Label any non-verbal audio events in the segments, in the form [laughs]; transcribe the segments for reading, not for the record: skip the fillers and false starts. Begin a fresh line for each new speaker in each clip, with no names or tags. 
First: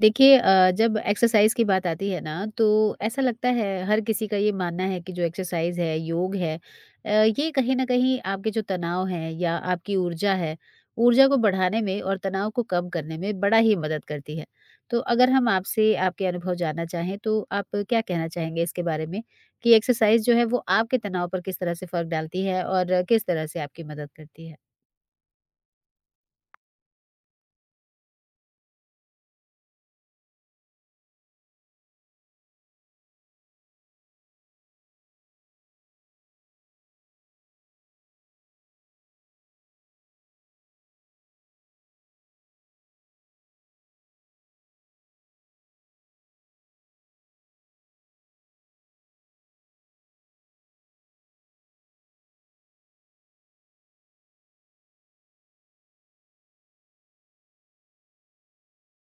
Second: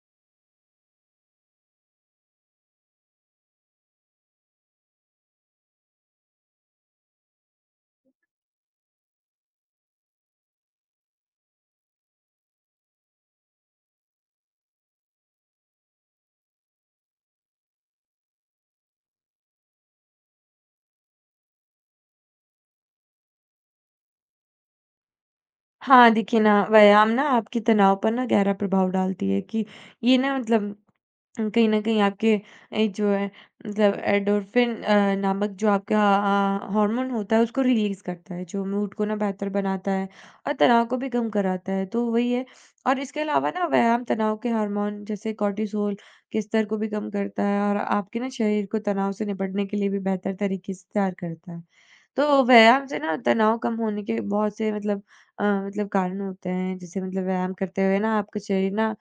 देखिए जब एक्सरसाइज की बात आती है ना तो ऐसा लगता है हर किसी का ये मानना है कि जो एक्सरसाइज है योग है। ये कहीं ना कहीं आपके जो तनाव है या आपकी ऊर्जा है ऊर्जा को बढ़ाने में और तनाव को कम करने में बड़ा ही मदद करती है। तो अगर हम आपसे आपके अनुभव जानना चाहें तो आप क्या कहना चाहेंगे इसके बारे में कि एक्सरसाइज जो है वो आपके तनाव पर किस तरह से फर्क डालती है और किस तरह से आपकी मदद करती है।
हाँ, देखिए ना व्यायाम ना आपके तनाव पर ना गहरा प्रभाव डालती है कि ये ना मतलब कहीं न कहीं आपके जो है मतलब एंडोर्फिन नामक जो आपका हार्मोन होता है उसको रिलीज़ करता है, जो मूड को ना बेहतर बनाता है और तनाव को भी कम कराता है। तो वही है और इसके अलावा ना व्यायाम तनाव के हार्मोन जैसे कॉर्टिसोल के स्तर को भी कम करता है और आपके ना शरीर को तनाव से निपटने के लिए भी बेहतर तरीके से तैयार करता है। तो व्यायाम से ना तनाव कम होने के बहुत से मतलब मतलब कारण होते हैं। जैसे मतलब व्यायाम करते हुए ना आपका शरीर ना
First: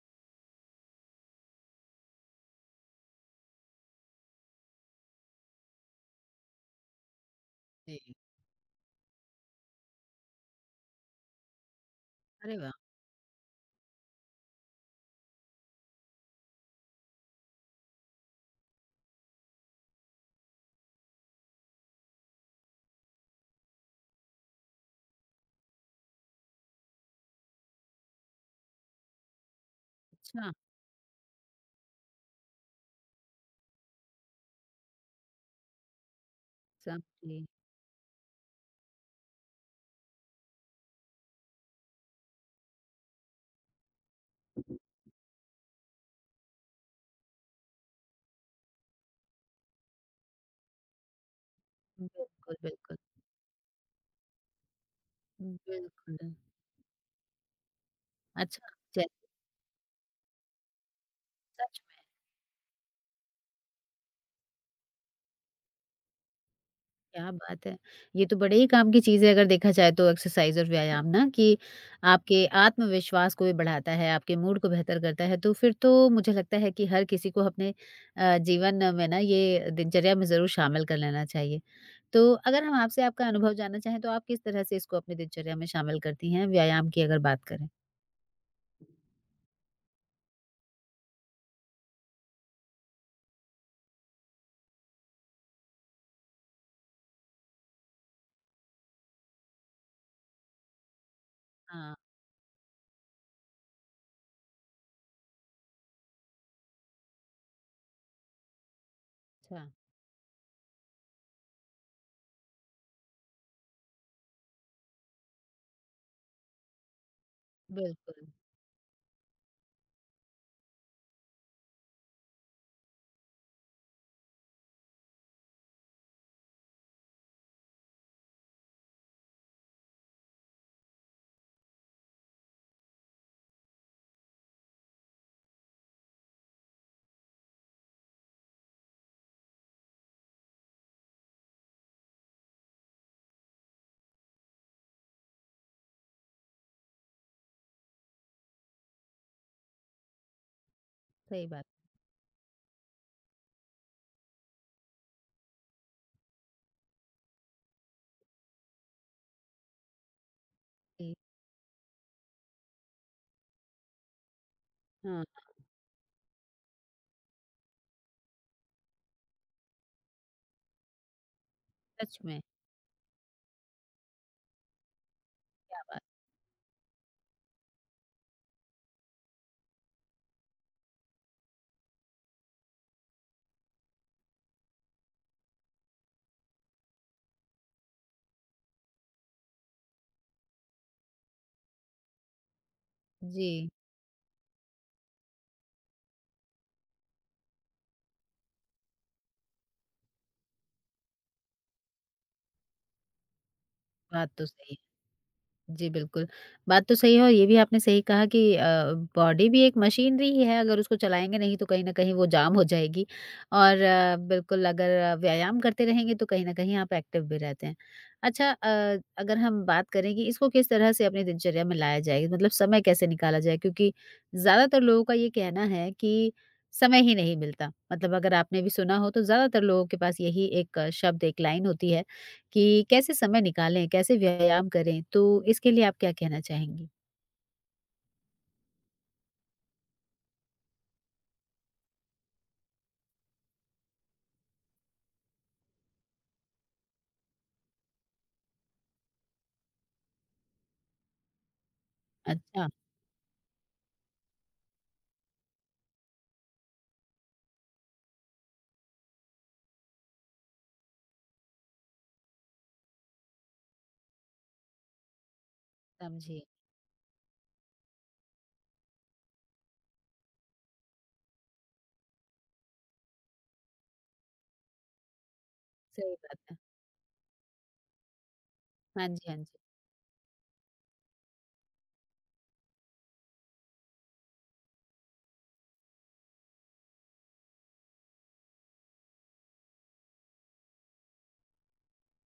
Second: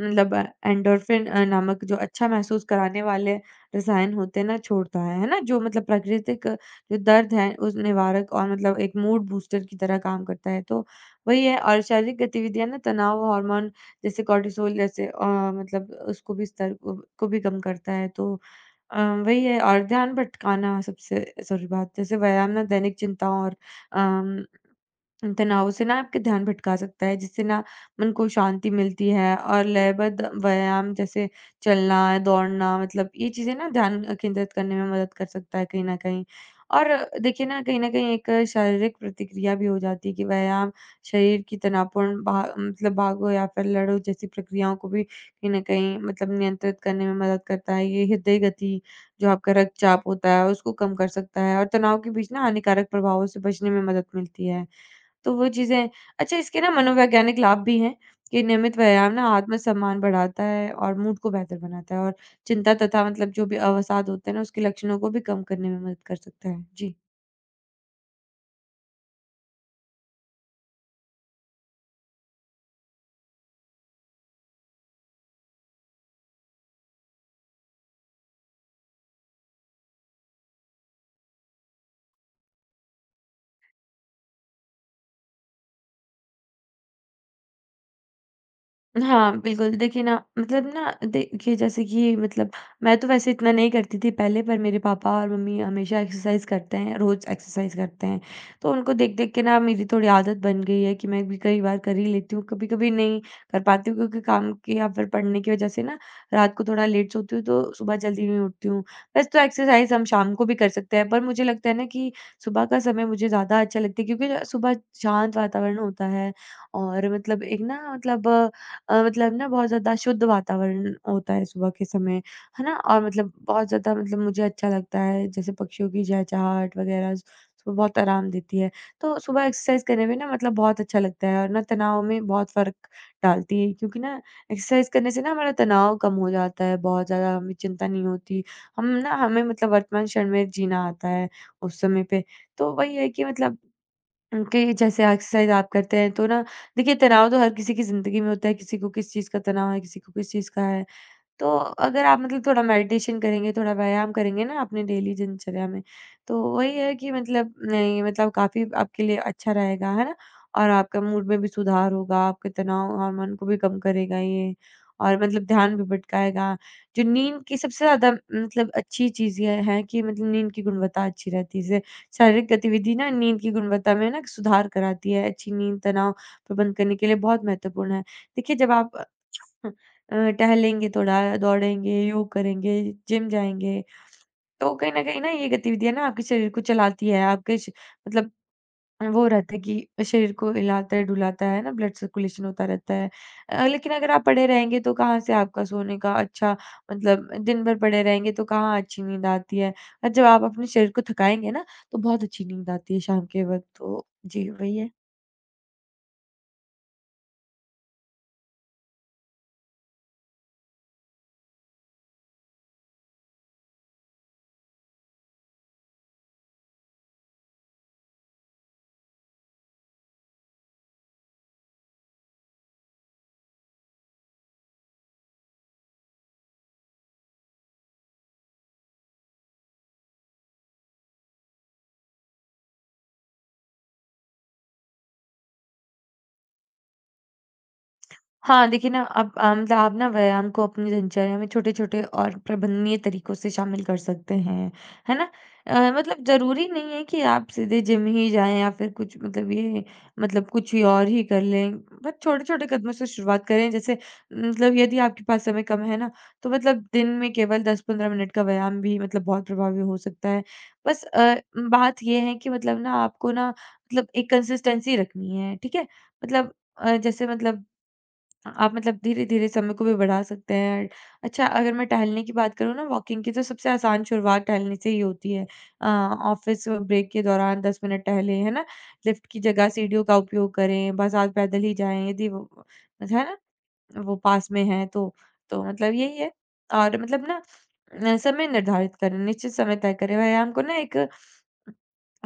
मतलब एंडोर्फिन नामक जो अच्छा महसूस कराने वाले रसायन होते हैं ना, छोड़ता है ना? जो मतलब प्राकृतिक जो दर्द है, उस
जी।
निवारक और मतलब एक मूड बूस्टर की तरह काम करता है। तो वही है और शारीरिक
अरे
गतिविधियाँ
वाह।
ना तनाव हार्मोन जैसे कॉर्टिसोल जैसे मतलब उसको भी स्तर को भी कम करता है। तो अ, वही है और ध्यान भटकाना सबसे ज़रूरी बात, जैसे व्यायाम ना दैनिक चिंताओं और अम तनाव से ना आपके ध्यान भटका सकता है, जिससे ना मन को शांति मिलती है और लयबद्ध
अच्छा।
व्यायाम जैसे चलना, दौड़ना मतलब ये चीज़ें ना ध्यान केंद्रित करने में मदद कर सकता है कहीं न कहीं। और
समझी।
देखिए ना कहीं न कहीं एक शारीरिक प्रतिक्रिया भी हो जाती है कि व्यायाम शरीर की तनावपूर्ण भा मतलब भागो या फिर लड़ो जैसी प्रक्रियाओं को भी कहीं न कहीं मतलब नियंत्रित करने में मदद करता है। ये हृदय गति जो आपका रक्तचाप होता है उसको कम कर सकता है और तनाव के बीच ना
बिल्कुल,
हानिकारक
बिल्कुल,
प्रभावों से बचने में मदद मिलती है। तो वो चीज़ें
बिल्कुल।
अच्छा इसके ना मनोवैज्ञानिक लाभ भी हैं कि
अच्छा,
नियमित
जै
व्यायाम ना आत्मसम्मान बढ़ाता है और मूड को बेहतर
सच में।
बनाता है और चिंता तथा मतलब जो भी अवसाद होते हैं ना उसके लक्षणों को भी कम करने में मदद कर सकता है। जी।
क्या बात है! ये तो बड़े ही काम की चीज़ है अगर देखा जाए तो एक्सरसाइज़ और व्यायाम ना कि आपके आत्मविश्वास को भी बढ़ाता है, आपके मूड को बेहतर करता है, तो फिर तो मुझे लगता है कि हर किसी को अपने जीवन में ना ये दिनचर्या में ज़रूर शामिल कर लेना चाहिए। तो अगर हम आपसे आपका अनुभव जानना चाहें तो आप किस तरह से इसको अपनी दिनचर्या में शामिल करती हैं, व्यायाम की अगर बात करें?
हाँ, बिल्कुल। देखिए ना मतलब ना देखिए जैसे कि मतलब मैं तो वैसे इतना नहीं करती थी पहले पर मेरे पापा और मम्मी हमेशा एक्सरसाइज़ करते हैं, रोज़ एक्सरसाइज़ करते हैं। तो उनको देख-देख के ना मेरी थोड़ी आदत बन गई है कि मैं भी कई बार
हाँ,
कर ही लेती हूँ, कभी-कभी नहीं कर पाती हूँ क्योंकि काम के या फिर पढ़ने की वज़ह से ना रात को थोड़ा लेट सोती हूँ तो सुबह जल्दी नहीं उठती हूँ। वैसे तो
अच्छा,
एक्सरसाइज़ हम शाम को भी कर सकते हैं पर मुझे लगता है ना कि सुबह का समय मुझे ज़्यादा अच्छा लगता है क्योंकि सुबह शांत वातावरण होता है और मतलब एक ना
बिल्कुल,
मतलब मतलब ना बहुत ज़्यादा शुद्ध वातावरण होता है सुबह के समय, है ना? और मतलब बहुत ज़्यादा मतलब मुझे अच्छा लगता है, जैसे पक्षियों की चहचहाहट वगैरह सुबह बहुत आराम देती है। तो सुबह एक्सरसाइज करने में ना मतलब बहुत अच्छा लगता है और ना तनाव में बहुत फ़र्क डालती है क्योंकि ना एक्सरसाइज करने से ना हमारा तनाव कम हो जाता है, बहुत ज़्यादा हमें चिंता नहीं होती। हम ना हमें मतलब वर्तमान क्षण में जीना आता है उस समय पे। तो वही है कि मतलब उनके जैसे एक्सरसाइज आप करते हैं तो ना देखिए तनाव तो हर किसी की ज़िंदगी में होता है, किसी को किस चीज़ का तनाव है, किसी को किस चीज़ का है।
सही
तो
बात,
अगर आप मतलब थोड़ा मेडिटेशन करेंगे, थोड़ा व्यायाम करेंगे ना अपने डेली दिनचर्या में, तो वही है कि मतलब नहीं मतलब काफ़ी आपके लिए अच्छा रहेगा, है ना? और आपका
जी।
मूड में भी सुधार होगा, आपके तनाव हार्मोन को भी कम करेगा ये और
हाँ,
मतलब ध्यान भी भटकाएगा। जो नींद की सबसे ज़्यादा मतलब अच्छी चीज़ ये है कि मतलब नींद की गुणवत्ता अच्छी रहती है। जैसे
सच में,
शारीरिक गतिविधि ना नींद की गुणवत्ता में ना सुधार कराती है। अच्छी नींद
क्या बात
तनाव प्रबंध करने के लिए बहुत महत्वपूर्ण है। देखिए, जब आप टहलेंगे, थोड़ा दौड़ेंगे, योग करेंगे, जिम जाएँगे। तो कहीं न कहीं ना ये गतिविधियाँ ना आपके शरीर को चलाती है, आपके श मतलब वो रहता है कि शरीर को हिलाता है, डुलाता है ना, ब्लड सर्कुलेशन होता रहता है।
जी,
लेकिन अगर आप पड़े रहेंगे तो कहाँ से आपका सोने का अच्छा मतलब दिन भर पड़े रहेंगे तो कहाँ अच्छी नींद आती है। और जब आप अपने शरीर को थकाएँगे ना, तो बहुत अच्छी नींद आती है शाम के वक़्त तो।
बात तो
जी,
सही
वही है।
है। जी, बिल्कुल। बात तो सही है और ये भी आपने सही कहा कि बॉडी भी एक मशीनरी ही है, अगर उसको चलाएँगे नहीं तो कहीं न कहीं वो जाम हो जाएगी और बिल्कुल अगर व्यायाम करते रहेंगे तो कहीं न कहीं आप एक्टिव भी रहते हैं। अच्छा अगर हम बात करें कि इसको किस तरह से अपनी दिनचर्या में लाया जाए, मतलब समय कैसे निकाला जाए? क्योंकि ज़्यादातर लोगों का ये कहना है कि समय ही नहीं मिलता, मतलब अगर आपने भी सुना हो तो ज़्यादातर लोगों के पास यही एक शब्द, एक लाइन होती है कि कैसे समय निकालें, कैसे व्यायाम करें? तो इसके लिए आप क्या कहना चाहेंगी?
हाँ, देखिए ना अब मतलब आप ना व्यायाम को अपनी दिनचर्या में छोटे-छोटे और प्रबंधनीय तरीकों से शामिल कर सकते हैं, है ना? मतलब ज़रूरी नहीं है कि आप सीधे जिम ही जाएँ या फिर कुछ मतलब ये मतलब कुछ ही और ही कर लें। बस
अच्छा,
छोटे-छोटे कदमों से शुरुआत करें जैसे मतलब यदि आपके पास समय कम है ना, तो मतलब दिन में केवल 10-15 मिनट का व्यायाम भी मतलब बहुत प्रभावी हो सकता है। बस बात ये है कि मतलब ना आपको ना मतलब एक कंसिस्टेंसी रखनी है, ठीक है?
समझी।
मतलब जैसे मतलब आप मतलब धीरे-धीरे समय को भी बढ़ा सकते हैं। अच्छा अगर मैं टहलने की बात करूँ ना वॉकिंग की तो सबसे आसान शुरुआत टहलने से ही होती है।
सही बात है।
ऑफ़िस ब्रेक के दौरान 10 मिनट टहलें, है ना?
हाँ
लिफ्ट
जी, हाँ
की
जी।
जगह सीढ़ियों का उपयोग करें, बस आप पैदल ही जाएँ यदि वो है ना? वो पास में है तो। तो मतलब यही है और मतलब ना समय निर्धारित करें, निश्चित समय तय करें। व्यायाम को ना एक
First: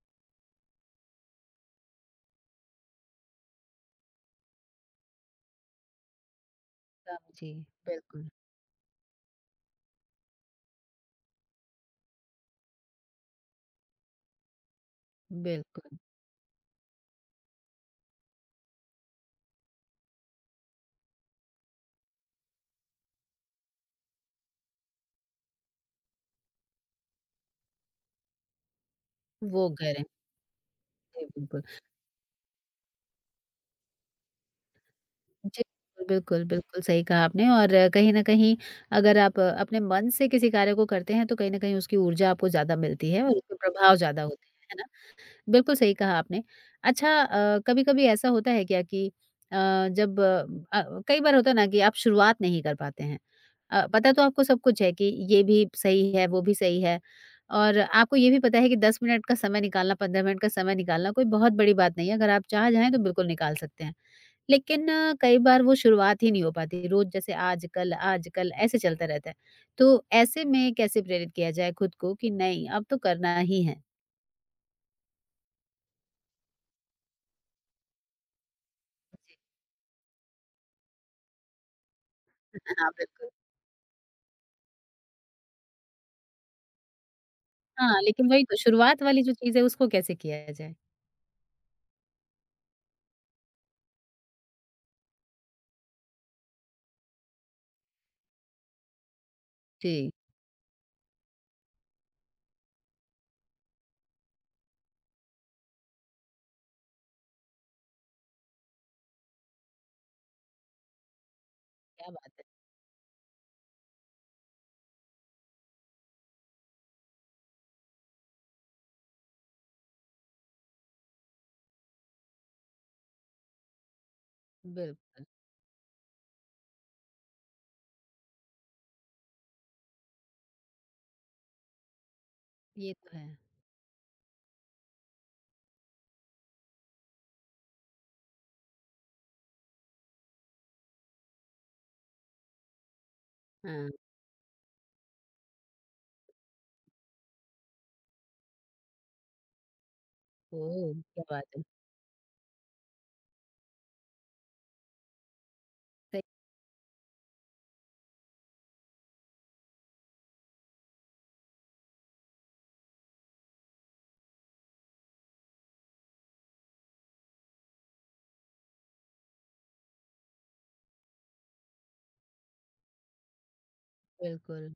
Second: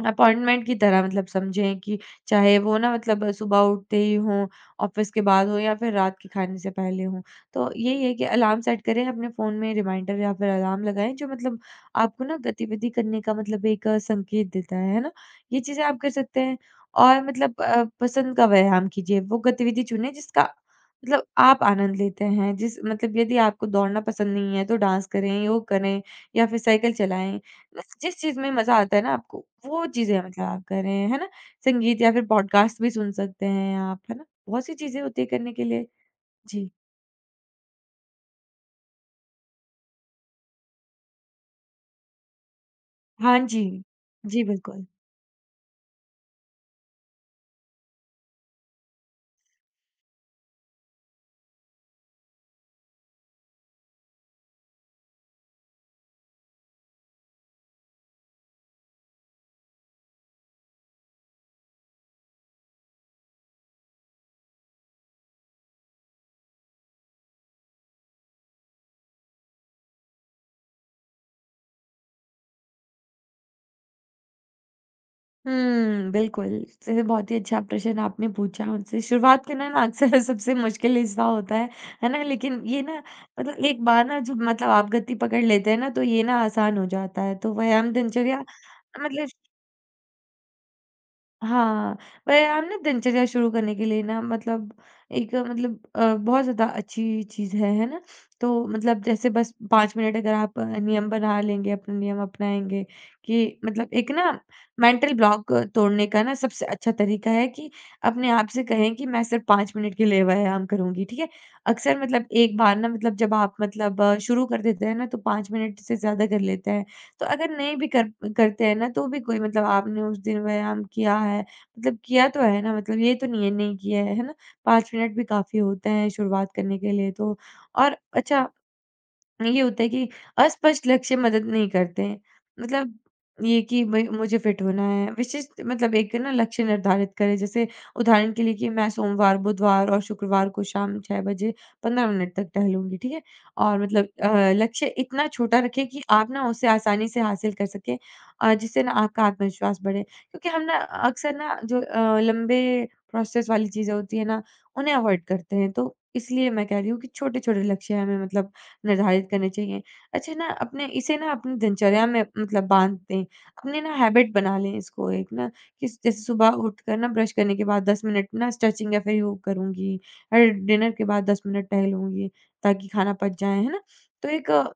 अपॉइंटमेंट की तरह मतलब समझें कि चाहे वो ना मतलब सुबह उठते ही हों, ऑफ़िस के बाद हो या फिर रात के खाने से पहले हो।
समझी।
तो यही है कि
बिल्कुल,
अलार्म सेट करें अपने फ़ोन में रिमाइंडर या फिर अलार्म लगाएँ जो मतलब आपको ना गतिविधि करने का मतलब एक संकेत देता है ना? ये चीज़ें
बिल्कुल।
आप कर सकते हैं और मतलब पसंद का व्यायाम कीजिए, वो गतिविधि चुनें जिसका मतलब आप आनंद लेते हैं। जिस मतलब यदि आपको दौड़ना पसंद नहीं है तो डांस करें, योग करें या फिर साइकिल चलाएँ। मतलब जिस चीज़ में मज़ा आता है ना आपको,
वो
वो
करें।
चीज़ें मतलब आप कर रहे हैं, है
जी,
ना?
बिल्कुल।
संगीत या फिर पॉडकास्ट भी सुन सकते हैं आप, है ना? बहुत सी चीज़ें होती है करने
जी,
के लिए।
बिल्कुल,
जी।
बिल्कुल सही कहा आपने और कहीं न कहीं अगर आप अपने मन से किसी कार्य को करते हैं, तो कहीं न कहीं उसकी ऊर्जा आपको ज़्यादा मिलती है और
हाँ
उसके
जी।
प्रभाव ज़्यादा
जी,
होते हैं। है ना?
बिल्कुल।
बिल्कुल सही कहा आपने। अच्छा कभी-कभी ऐसा होता है क्या कि अ, कई बार होता है ना कि आप शुरुआत नहीं कर पाते हैं। पता तो आपको सब कुछ है कि ये भी सही है, वो भी सही है और आपको ये भी पता है कि 10 मिनट का समय निकालना, 15 मिनट का समय निकालना कोई बहुत बड़ी बात नहीं है। अगर आप चाह जाएँ तो बिल्कुल निकाल सकते हैं। लेकिन कई बार वो शुरुआत ही नहीं हो पाती। रोज़ जैसे आजकल, आजकल ऐसे चलता रहता है। तो ऐसे में कैसे प्रेरित किया जाए खुद को कि नहीं अब तो करना ही है?
हुँ, बिल्कुल। जैसे बहुत ही अच्छा प्रश्न आपने पूछा मुझसे। शुरुआत करना ना अक्सर [laughs] सबसे मुश्किल हिस्सा होता है ना? लेकिन
[laughs]
ये
हाँ,
ना
बिल्कुल।
मतलब एक बार ना जब मतलब आप गति पकड़ लेते हैं ना, तो ये ना आसान हो जाता है। तो व्यायाम
हाँ, लेकिन
दिनचर्या
वही तो शुरुआत वाली
मतलब
जो चीज़ है उसको कैसे किया जाए?
हाँ, व्यायाम ना दिनचर्या शुरू करने के लिए ना मतलब एक मतलब बहुत ज़्यादा अच्छी चीज़ है ना? तो मतलब जैसे बस 5
जी।
मिनट अगर आप नियम बना लेंगे, अपने नियम अपनाएँगे कि मतलब एक ना मेंटल ब्लॉक तोड़ने का ना सबसे अच्छा तरीका है कि अपने आप से कहें कि मैं सिर्फ़ 5 मिनट के लिए व्यायाम करूँगी, ठीक है? अक्सर
क्या
मतलब
बात है!
एक बार ना मतलब जब आप मतलब शुरू कर देते हैं ना तो 5 मिनट से ज़्यादा कर लेते हैं। तो अगर नहीं भी कर करते हैं ना, तो भी कोई मतलब आपने उस दिन व्यायाम किया है, मतलब किया तो है ना, मतलब ये तो नहीं है नहीं किया है ना? 5 मिनट भी
बिल्कुल,
काफ़ी होते हैं शुरुआत करने के लिए तो। और अच्छा ये होता है कि अस्पष्ट लक्ष्य मदद नहीं करते हैं।
ये
मतलब
तो है।
ये कि भई मुझे फिट होना है। विशिष्ट मतलब एक ना लक्ष्य निर्धारित करें। जैसे उदाहरण के लिए कि मैं सोमवार, बुधवार और शुक्रवार को शाम 6 बजे 15 मिनट तक टहलूँगी, ठीक है? और
हाँ,
मतलब लक्ष्य इतना छोटा रखें कि आप ना उसे आसानी से हासिल कर सकें जिससे ना आपका आत्मविश्वास बढ़े। क्योंकि हम ना
ओह! क्या
अक्सर
बात
ना
है।
जो लंबे प्रोसेस वाली चीज़ें होती हैं ना, उन्हें अवॉइड करते हैं। तो
सही
इसलिए मैं कह रही हूँ कि छोटे-छोटे लक्ष्य हमें मतलब निर्धारित करने चाहिए। अच्छा ना अपने इसे ना अपनी दिनचर्या में मतलब बाँध दें, अपने ना हैबिट बना लें इसको एक ना कि जैसे सुबह उठकर ना ब्रश करने के बाद 10 मिनट ना स्ट्रेचिंग या फिर योग करूँगी और डिनर के बाद 10 मिनट टहलूँगी ताकि खाना पच जाए, है ना? तो एक
बिल्कुल,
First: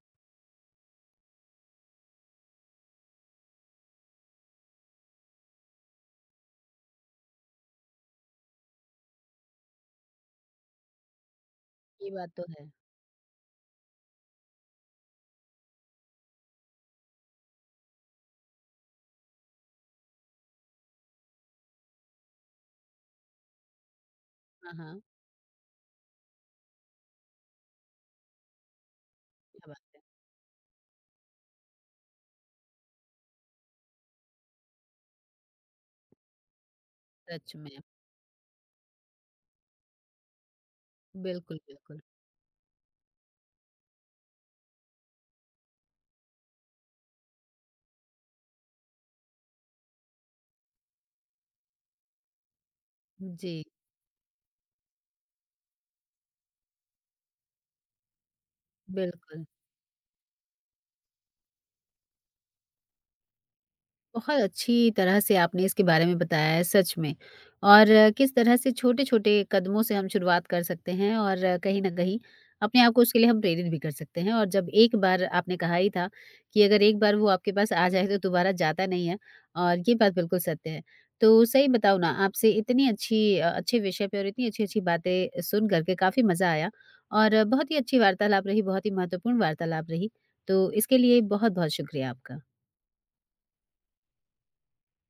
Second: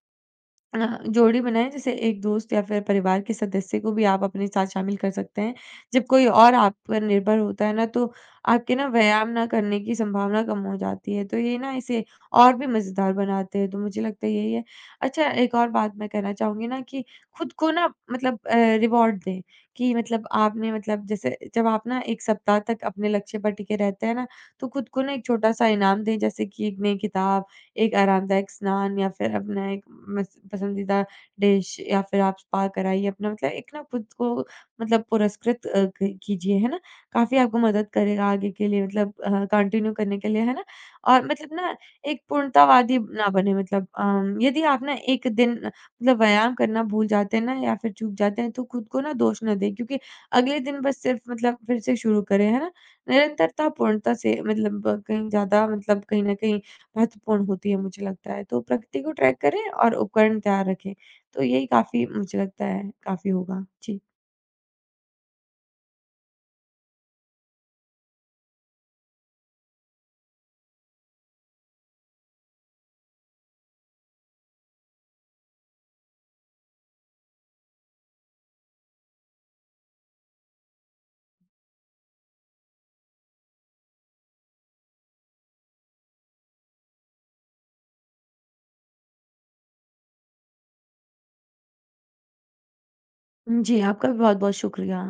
अ, जोड़ी बनाएँ जैसे एक दोस्त या फिर परिवार के सदस्य को भी आप अपने साथ शामिल कर सकते हैं। जब कोई और आप पर निर्भर होता है ना तो आपके ना व्यायाम ना करने की संभावना कम हो जाती है, तो ये ना इसे
ये बात तो
और
है।
भी मज़ेदार बनाते हैं, तो मुझे लगता है यही है। अच्छा एक और बात मैं कहना चाहूँगी ना कि खुद को ना मतलब रिवॉर्ड दें कि मतलब आपने मतलब जैसे जब आप ना 1 सप्ताह तक अपने लक्ष्य पर टिके रहते हैं ना, तो
हाँ,
खुद
हाँ,
को ना एक छोटा-सा इनाम दें जैसे कि 1 नई किताब एक आरामदायक स्नान या फिर अपना
क्या
एक
बात
मस पसंदीदा डिश या फिर आप स्पा कराइए अपना मतलब एक ना खुद को मतलब पुरस्कृत अ, क कीजिए, है ना?
है।
काफ़ी
सच
आपको
में,
मदद करेगा आगे के लिए मतलब कंटिन्यू करने के लिए, है ना? और मतलब
बिल्कुल,
ना
बिल्कुल।
एक पूर्णतावादी ना बने मतलब यदि आप ना एक दिन मतलब व्यायाम करना भूल जाते हैं ना या फिर चूक जाते हैं तो खुद को ना दोष ना दें क्योंकि अगले दिन बस सिर्फ मतलब फिर से शुरू करें, है ना?
जी,
निरंतरता पूर्णता से मतलब कहीं ज़्यादा मतलब कहीं न कहीं महत्वपूर्ण होती है मुझे लगता है। तो प्रकृति को ट्रैक
बिल्कुल।
करें और उपकरण तैयार रखें। तो यही काफ़ी मुझे लगता है काफ़ी होगा। जी।
बहुत अच्छी तरह से आपने इसके बारे में बताया है सच में और किस तरह से छोटे-छोटे कदमों से हम शुरुआत कर सकते हैं और कहीं न कहीं अपने आप को उसके लिए हम प्रेरित भी कर सकते हैं और जब एक बार आपने कहा ही था कि अगर एक बार वो आपके पास आ जाए तो दोबारा जाता नहीं है और ये बात बिल्कुल सत्य है। तो सही बताऊँ ना आपसे इतनी अच्छे विषय पे और इतनी अच्छी-अच्छी बातें सुन कर के काफ़ी मज़ा आया और बहुत ही अच्छी वार्तालाप रही, बहुत ही महत्वपूर्ण वार्तालाप रही। तो इसके लिए बहुत-बहुत शुक्रिया आपका।
जी, आपका भी बहुत-बहुत शुक्रिया।